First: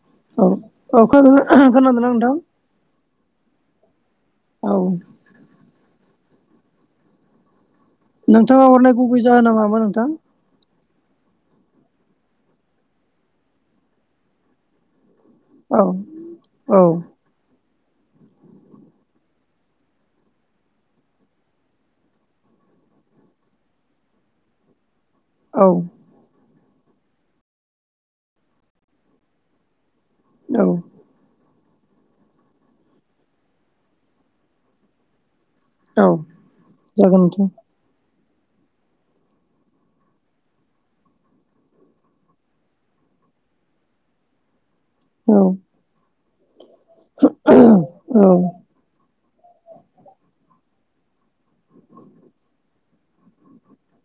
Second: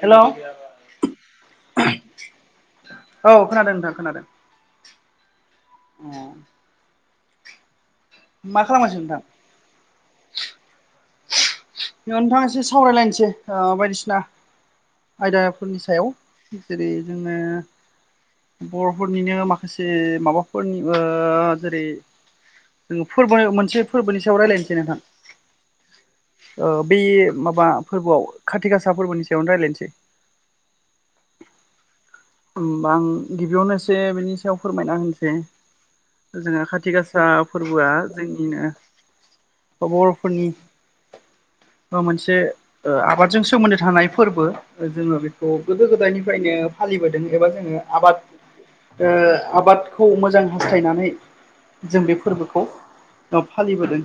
Hello औ औ खोन खोनादों ना नोंथां? औ खोनादों नोंथां खोनादों। औ। औ। मा नोंथाङा हरनाय खालामगासिनो नोंथां गुबै जाहोना मामोन नोंथां? बे नोंथांङा एसे सावरायलायनोसै ओ बायदिसिना। आयदाफोरनि औ सायाव औ जेरै जोङो बर'फोरनिनो माखासे माबाफोरनि जेरै जो फोरबो मोनसे फोरबोनि सायावा रायलायनोसै नोंथां। औ। ओ बे माबा फोरबोआव खाथिक गासा फोरबोनि सायावनो रायजलायनोसै। औ। होमबा आं गिबियावनोससे बिनि सायाव फोरमायना होनोसै। औ जोंहा खाथि जागोन गासा नोंथां फोरबोआ जोंनिनो बर'फोरनि मोनसे ओ आबादजों सोमोन्दो थानाय फोरबो जोङो औ बेखौ गोदो गोदायनिफ्रायनो फालिबोदों एबा औ जोङो आबाद औ ओ आबादखौ मोजां फोथायनानै जों बे फोरबोखौ फालिबोदों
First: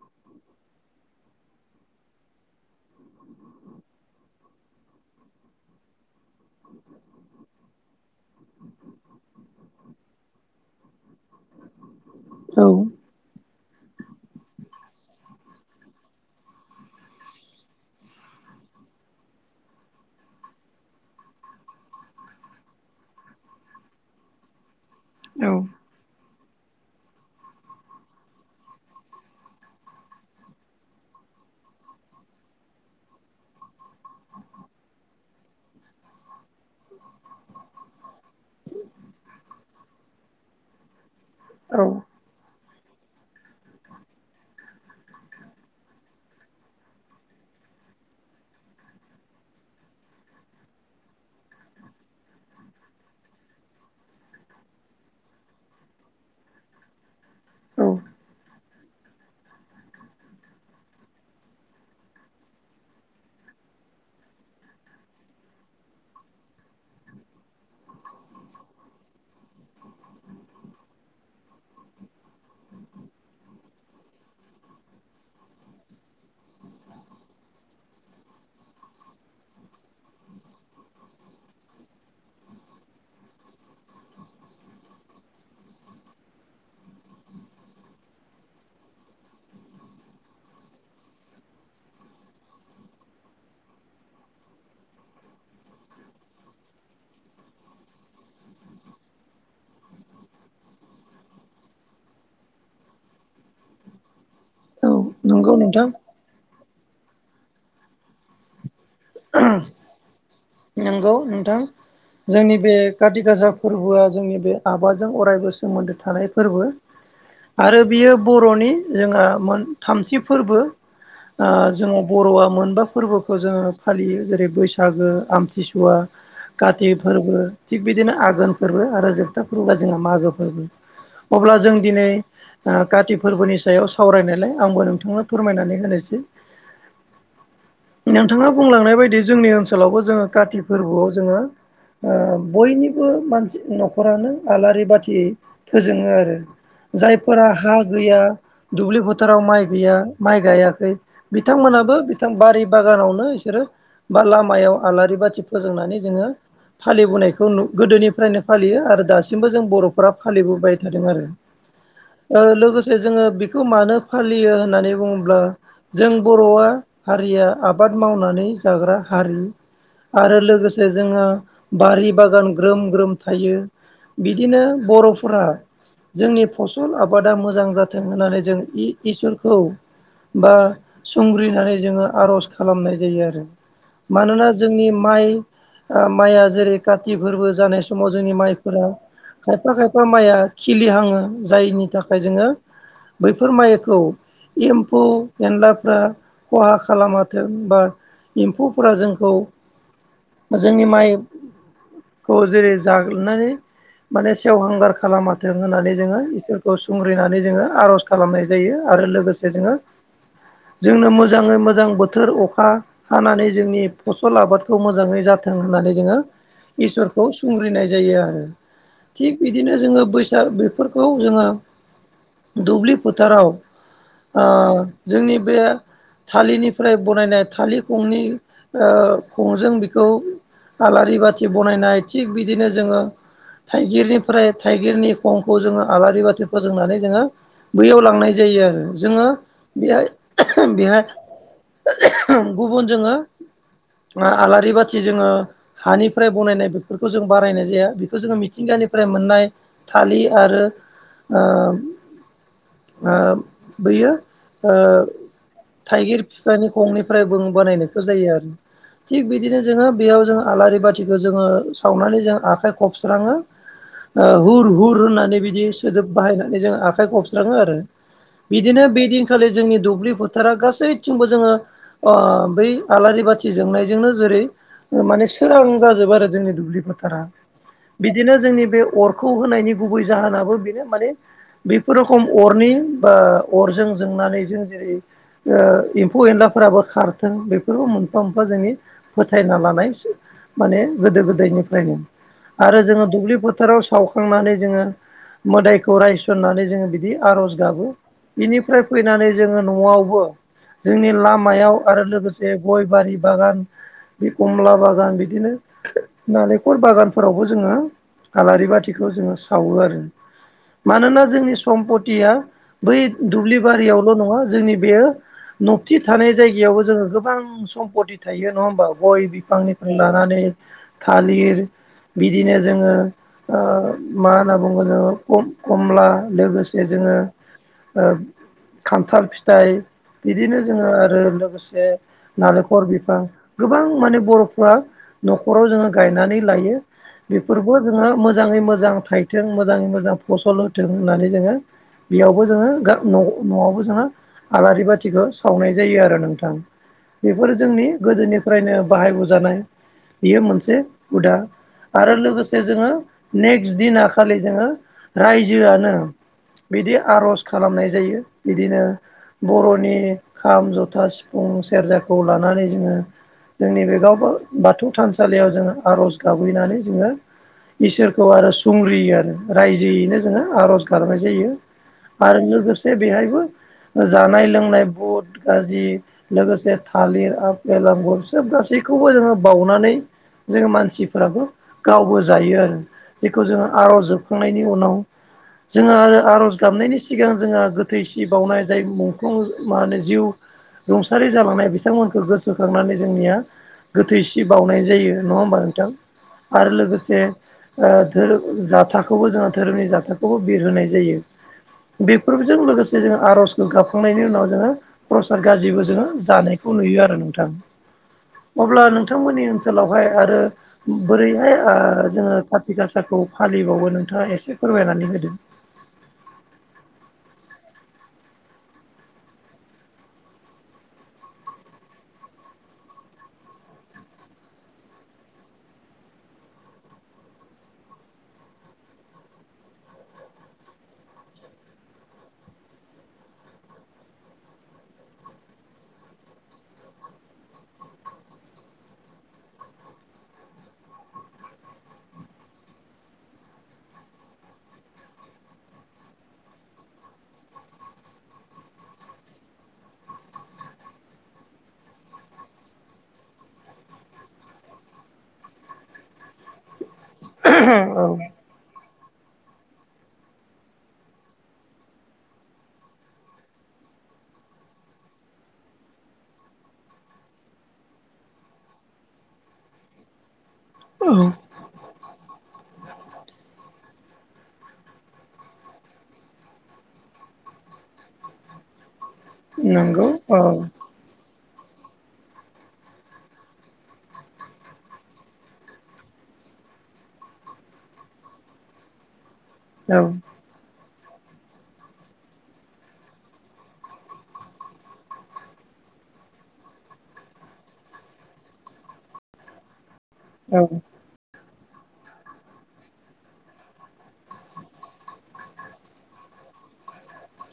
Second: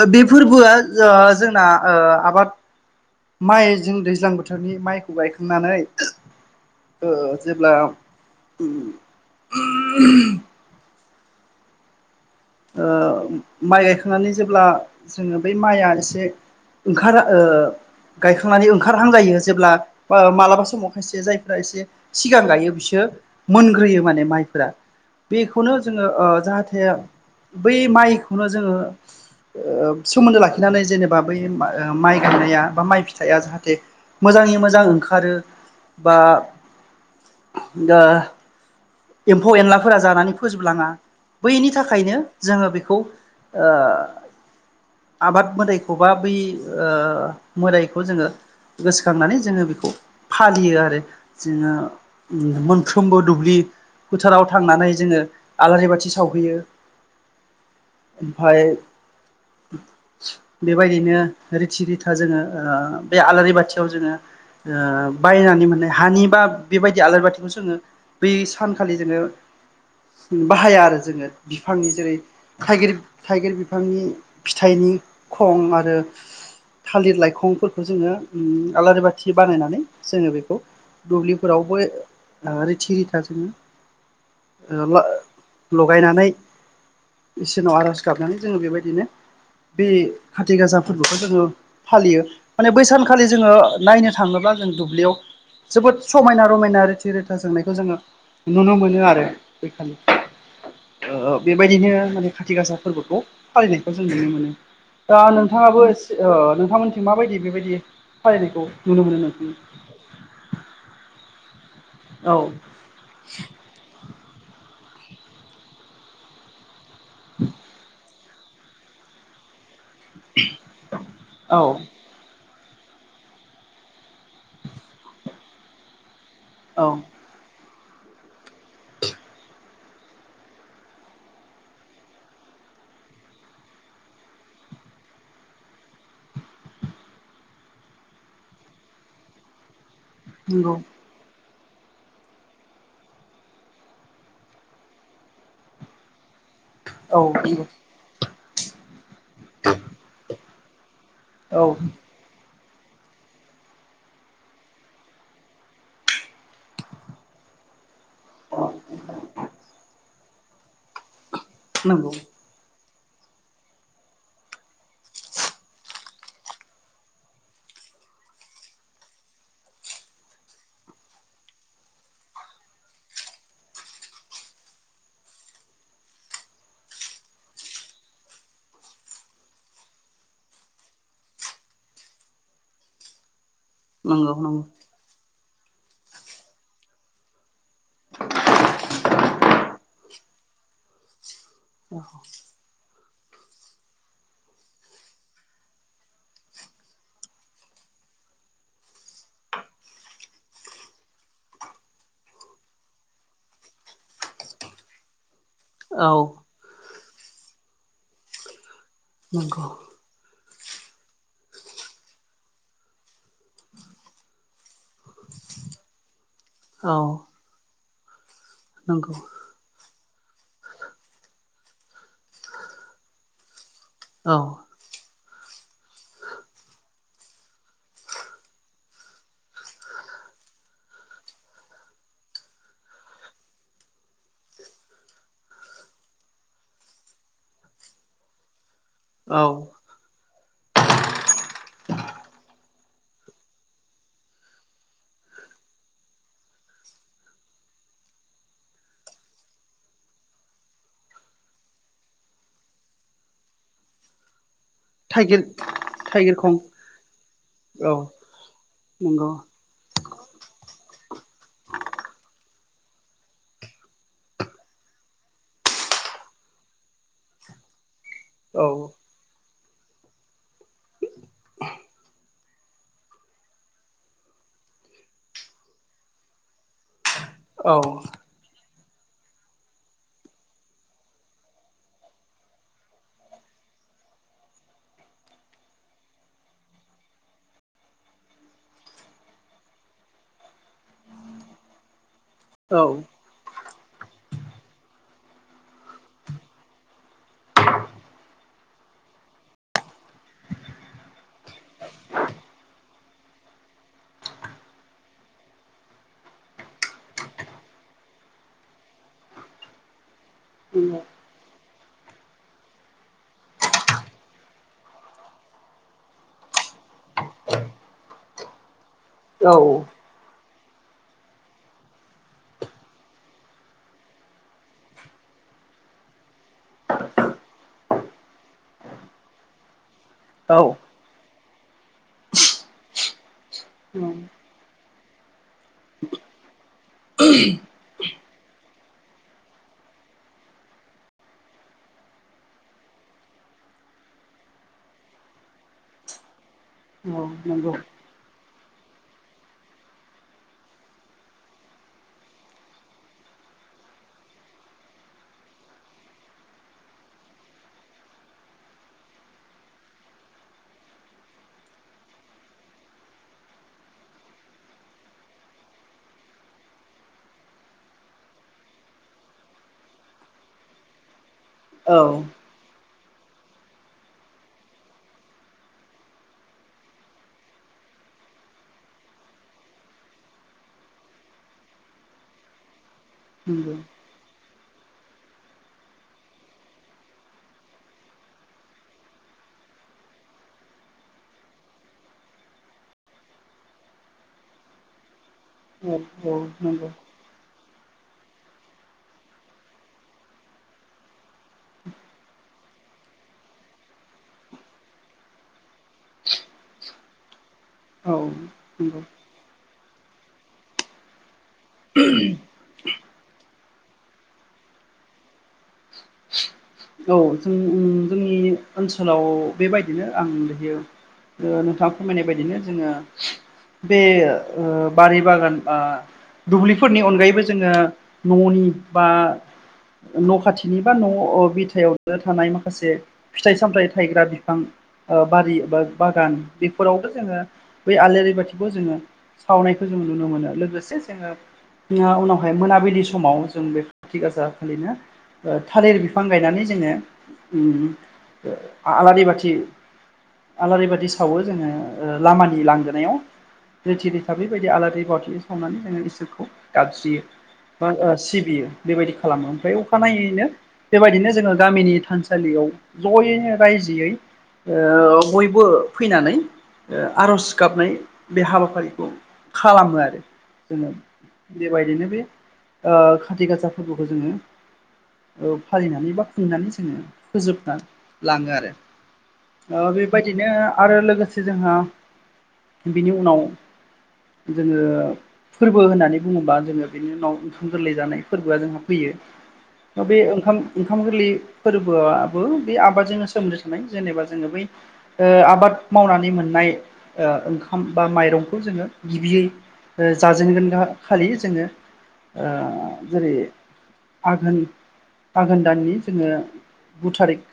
ओ बे फोरबोआ ओ जोंना ओ आबाद माइ जों दैज्लां बोथोरनि माइखौ गायखांनानै ओ जेब्ला उम उम औ माइ गायखांनानै जेब्ला जोङो बै माइआ एसे ओंखारा ओ गायखांनानै ओंखारहां जायो जेब्ला मालाबा समाव खायसे जायफ एसे सिगां गायो बिसोर मोनग्रोयो माने माइफोरा बेखौनो जोङो जाहाथे बै माइखौनो जोङो ओ सोमोन्दो लाखिनानै जेनेबा बै माइ गायनाया बा माइ फिथाइआ जाहाथे मोजांङै मोजां ओंखारो बा दा एम्फौ एनलाफोरा जानानै फोजोबलाङा बैनि औ थाखायनो जोङो बेखौ आबाद मोदायखौ बा बै ओ मोदायखौ जोङो। गोसोखांनानै जोङो बेखौ फालियो आरो। जोङो उम मोनफ्रोमबो दुब्लि फोथाराव थांनानै जोङो आलारि बाथि सावहैयो। औ ओमफाय बेबायदिनो रिथि रिथा जोङो बे आलारि बाथियाव जोङो बायनानै मोननाय हानि बा बेबायदि आलारि बाथिखौ जोङो बै सानखालि जोङो बाहाया आरो जोङो बिफांनि जेरै थाइगिर थाइगिर बिफांनि फिथाइनि खं आरो थालिर लाइखंफोरखौ जोङो आलारि बाथि बानायनानै जोङो बेखौ दुब्लिफोरावबो ओ रिथि रिथा जोङो ओ ल लगायनानै इसोरनाव आर'ज गाबनानै जोङो बेबायदिनो बे खाथि गासाा फोरबोखौ जोङो फालियो माने बैसानखालि जोङो नायनो थाङोब्ला जों दुब्लियाव जोबोद समायना रमायना रिथि रिथा जोंनायखौ जोङो नुनो मोनो आरो बेैखालि। ओ बेबायदिनो माने खाथि गासा फोरबोखौ फालिनायखौ जों नुनो मोनो। औ दा नंगौ नोंथां नोंथाङाबो सि ओ नोंथांमोनख माबायदि बेबायदि फालिनायखौ नुनो मोनो नोंसिनि नंगौ नोंथां औ जोंनि बे काथि गासा फोरबोआ जोंनि बे आबादजों अरायबो सोमोन्दो थानाय फोरबो। आरो बियो बर'नि जोंहा मोन थामथि फोरबो ओ औ जोङो बर'आ मोनबा फोरबोखौ जोङो फालियो जेरै बैसागो आमथिसुवा काति औ फोरबो थिग बिदिनो आघोन फोरबो आरो जोबथा फोरबोआ जोंहा मागो फोरबो। अब्ला जों दिनै ओ काति फोरबोनि सायाव सावरायनायलाय आंबो नोंथांनो फोरमायनानै होनोसै। नोंथाङा बुंलांनाय बायदि जोंनि ओनसोलावबो जोङो काति नंगौ फोरबोआव जोङो ओ बयनिबो मानसि न'खरानो आलारि बाथियै फोजोङो आरो। औ जायफोरा नंगौ हा गैया दुब्लि फोथोराव माइ गैया माइ गायाखै औ बिथांमोनाबो बिथां बारि बागानावनो बिसोर बा लामायाव आलारि बाथि फोजोंनानै जोङो फालिबोनायखौ गोदोनि फ्रायनो फालियो आरो दासिमबो जों बर'फोरा फालिबोबाय थादों आरो। नोंगौ। लोगोसे जोङो बेखौ मानो फालियो होननानै बुङोब्ला जों बर'आ हारिया आबाद मावनानै जाग्रा हारि आरो लोगोसे जोंहा बारि बागान ग्रोम ग्रोम थायो। बिदिनो बर'फोरा जोंनि फसल आबादा मोजां जाथों होननानै जों इ इसोरखौ बा संग्रिनानै जोङो आर'ज खालामनाय जायो आरो नंगौ मानोना नंगौ जोंनि माइ माइआ जेरै काति फोरबो जानाय समाव जोंनि माइफोरा खायफा खायफा माइआ खिलि हाङो जायनि थाखाय जोङो बैफोर माइखौ एम्फौ एनलाफ्रा खहा खालामाथों बा एम्फौफोरा जोंखौ जोंनि माइ खौ जेरै जाग्रोनानै माने सेवहांगार खालामा जों होननानै औ जोंङो इसोरखौ सुंग्रिनानै जोंङो आर'ज खालामनाय जायो आरो लोगोसे नंगौ जोंङो जोंनो मोजाङै मोजां बोथोर अखा हानानै जोंनि फसल आबादखौ मोजाङै जाथों होननानै जोङो औ इसोरखौ सुंग्रिनाय जायो आरो। नंगौ। थिग बिदिनो जोङो बैसाग बेफोरखौ जोङो दुब्लि फोथाराव औ ओ जोंनि बे थालिरनिफ्राय बनायनाय थालिर खंनि ओ खंजों बेखौ आलारि बाथि बनायनाय थिग बिदिनो जोङो थाइगिरनिफ्राय थाइगिरनि खंखौ जोङो आलारि बाथि फोजोंनानै जोङो बैयाव लांनाय जायो आरो। जोङो औ बेहाय बेहाय गुबुन जोङो आलारि बाथि जोङो हानिफ्राय बनायनाय बेफोरखौ जों बारायनाय जाया बेखौ जोङो मिथिंगानिफ्राय मोननाय थाललि आरो ओ ओ बैयो ओ थाइगिर थाइगिर थाइगिरखं बिफानि खंनिफ्रायबो औ बानायनायखौ जायो आरो। थिग बिदि नंगौ बिदिनो जोङो बेयाव जों आलारि बाथिखौ जोङो सावनानै जोंङो आखाइ खबस्राङो हुर हुर होननानै बिदि सोदोब बाहायनानै जों आखाइ खबस्राङो आरो औ बिदिनो बेदिनखालि जोंनि दुब्लि फोथारा गासैथिंबो जोङो ओ बै आलारि बाथि जोंनायजोंनो जेरै माने सोरां जाजोबो आरो जोंनि दुब्लि फोथारा औ बिदिनो जोंनि बे अरखौ होनायनि गुबै जाहोनाबो बेनो माने बेफोर रखम अरनि बा अरजों जोंनानै जों जेरै ओ एम्फौ एनलाफोराबो खार थों बेफोरखौ मोनफा मोनफा जोंनि फोथायना लानायसो माने गोदो गोदायनिफ्रायनो। औ आरो जोङो दुब्लि फोथाराव सावखांनानै जोङो मोदायखौ रायसननानै जोङो बिदि आरज गाबो बिनिफ्राय फैनानै जोङो न'वावबो जोंनि लामायाव आरो लोगोसे गय बारि बागान बे कमला बागान बिदिनो नालेंखर बागानफोरावबो जोङो आलारि बाथिखौ जोङो सावो आरो मानोना जोंनि सम्पतिया बै दुब्लि बारियावल' नङा जोंनि बेयो नबथि थानाय जायगायावबो जोङो गोबां सम्पति थायो नङा ओमबा गय औ बिफांनिफ्राय लानानै थालिर बिदिनो जोङो ओ मा होनना बुंगोन जोंङो खमला लोगोसे जोंङो ओ खान्थाल फिथाइ औ इदिनो जोंङो आरो लोगोसे नालेंखर बिफां गोबां माने बर'फोरा नखराव जोङो गायनानै लायो। बेफोरबो जोङो मोजाङै मोजां थाइथों मोजाङै मोजां फसल होथों होननानै जोङो बेयावबो जोङो गा न' न' नवावबो जोङो आलारि बाथिखौ सावनाय जायो आरो नों थां ओ बेफोरो नंगौ जोंनि गोदोनिफ्रायनो बाहाय बोजानाय बियो मोनसे हुदा आरो लोगोसे जोंङो नेक्स्ट दिना खालि जोंङो रायजोआनो बिदि आर'ज खालामनाय जायो बिदिनो बर'नि खाम, जथा सि फुं सेर्जाखौ लानानै जोङो जोंनि बे गाव बाथौ थानसालियाव जोङो आर'ज गाबैनानै जोङो इसोरखौ आरो सुंग्रियो आरो रायजोयैनो जोङो आर'ज गाबनाय जायो। औ आरो लोगोसे बेहायबो जानाय लोंनाय बुट गाजि लोगोसे थालिर आफेल आंगुर सोब गासैखौबो जोङो बाउनानै जोङो मानसिफ्राबो गावबो जायो आरो जेखौ जोङो नंगौ आर'ज जोबखांनायनि उनाव जोंङो आरो आर'ज गाबनायनि सिगां जोंङो गोथै सि बावनाय जाय मुंख्लं मा होनो जिउ रुंसारि जालांनाय बिथांमोनखौ गोसोखांनानै जोंनिया गोथैसि बावनाय जायो नङा ओमबा नों थां औ औ आरो नंगौ लोगोसे ओ धोरोम जाथाखौबो जोङो धोरोमनि जाथाखौबो बिरहोनाय जायो। बेफोरजों लोगोसे जोङो आर'जखौ गाबखांनायनि उनाव जोङो प्रसाद गाजिबो जोङो जानायखौ नुयो आरो नोंथां औ अब्ला नंगौ नोंथांमोननि ओन सोलावहाय आरो बोरैहाय ओ जोङो कारति गासाखौ फालिबावो नोंथाङा एसे फोरमायनानै होदों। औ जों जोंनि ओनसोलाव बेबायदिनो आं दायो नोंथाङा फोरमायनाय बायदिनो जोङो बे ओ बारि बागान ओ दुब्लिफोरनि अनगायैबो जोङो न'नि बा न' खाथिनि बा न' बि फिथाइयावनो थानाय माखासे फिथाइ सामथाइ थायग्रा बिफां ओ बारि बा बागान बेफोरावबो जोंङो बै आलारि बाथिखौ जोंङो सावनायखौ जों नुनो मोनो लोगोसे जोङो उनावहाय मोनाबिलि समाव जों बे खाथि गासा खालिनो ओ थालिर बिफां गायनानै जोङो ओम ओ आलारि बाथि आलारि बादि सावो जोङो ओ लामानि लांगोनायाव रिथि रिथा बेबादि बाथि सावनानैहाय जोङो इसोरखौ गाबज्रियो। बा सिबियो बेबायदि खालामो ओमफ्राय अखानायनायैनो बेबायदिनो जोङो गामिनि थानसालियाव ज'यैनो रायजोयै ओ बयबो फैनानै आर'ज गाबनाय बे हाबाफारिखौ खालामो आरो जोङो। [inaudible] बेबायदिनो बे ओ खाथि गासा फोरबोखौ जोङो ओ फालिनानै बा खुंनानै जोङो फोजोबना लाङो आरो। ओ नंगौ औ बेबायदिनो आरो लोगोसे जोंहा बिनि उनाव जोङो फोरबो होननानै बुङोबा जोङो बेनि उनाव ओंखाम गोरलै जानाय फोरबोआ जोंहा फैयो औ बे ओंखाम ओंखाम गोरलै फलि फोरबोआबो बे आबादजोंनो सोमोन्दो थानाय जेनेबा जोङो बै ओ आबाद मावनानै मोननाय ओ ओंखाम बा माइरंखौ जोङो गिबियै ओ औ जाजेनगोन खालि जोङो ओ जेरै आघोन आघोन दाननि जोङो गु थारिख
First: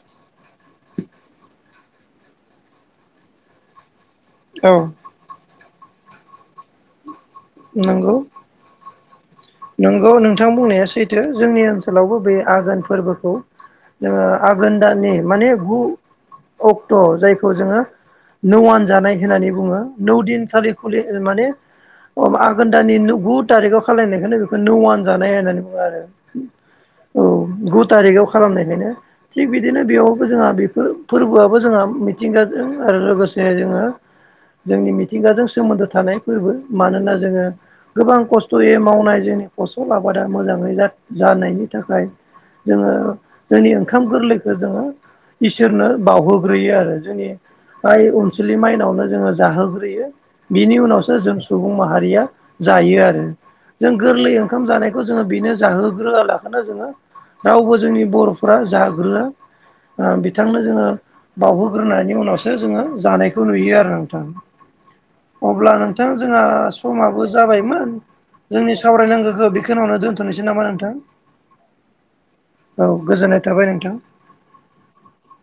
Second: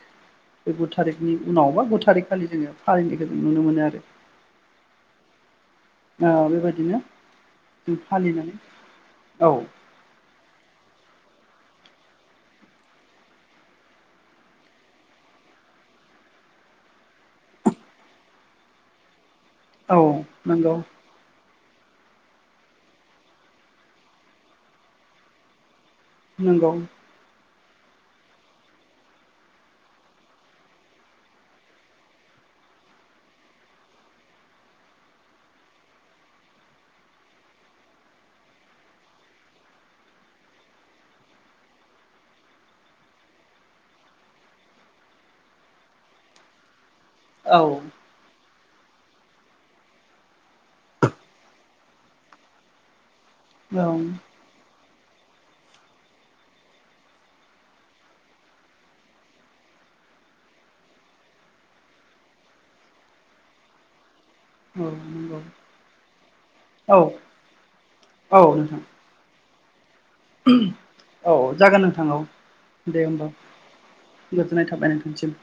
बे गु थारिखनि उनावबा गु थारिख खालि जोङो फालिनायखौ जों नुनो मोनो आरो। औ। ओ बेबायदिनो जों नंगौ फालिनानै नंगौ नोंथां बुंनाया सैथो जोंनि ओनसोलावबो बे आघोन फोरबोखौ ओ जोङो आघोन दाननि माने गु अक्ट' जायखौ जोङो नौआन जानाय होननानै बुङो औ नौ दिनखालि नंगौ खलि माने आघोन दानि गु थारिखाव खालायनायखौनो नौआन जानाय होननानै बुङो आरो। नंगौ। औ गु थारिखाव खालामनायखायनो थिग बिदिनो बेयावबो जोंहा बेफोर फोरबोआबो जोंहा मिथिंगाजों आरो लोगोसे जोङो जोंनि मिथिंगाजों सोमोन्दो थानाय फोरबो मानोना जोङो गोबां खस्थ'यै मावनाय जोंनि फसल आबादा मोजाङै जा-जानायनि थाखाय जोङो जोंनि ओंखाम गोरलैखौ जोङो इसोरनो बाउहोग्रोयो आरो। जोंनि औ बाय अनसुलि माइनावनो जोङो जाहोग्रोयो बिनि उनावसो जों सुबुं माहारिया जायो आरो औ जों गोरलै ओंखाम जानायखौ जोङो बेनो जाहोग्रोआलाखनो जोङो रावबो जोंनि बर'फोरा जाग्रोआ बिथांनो जोङो बाउहोग्रोनायनि उनावसो जोङो जानायखौ नुयो आरो नोंथां। औ नंगौ। अब्ला नोंथां जोंहा औ समाबो जाबायमोन औ जोंनि नोंथां सावरायनांगौखो बेखेनावनो दोनथ' नोसै नामा नोंथां औ जागोन नोंथां औ औ दे होमबा गोजोननाय थाबाय नोंथां। गोजोननाय थाबाय नोंथांसिम।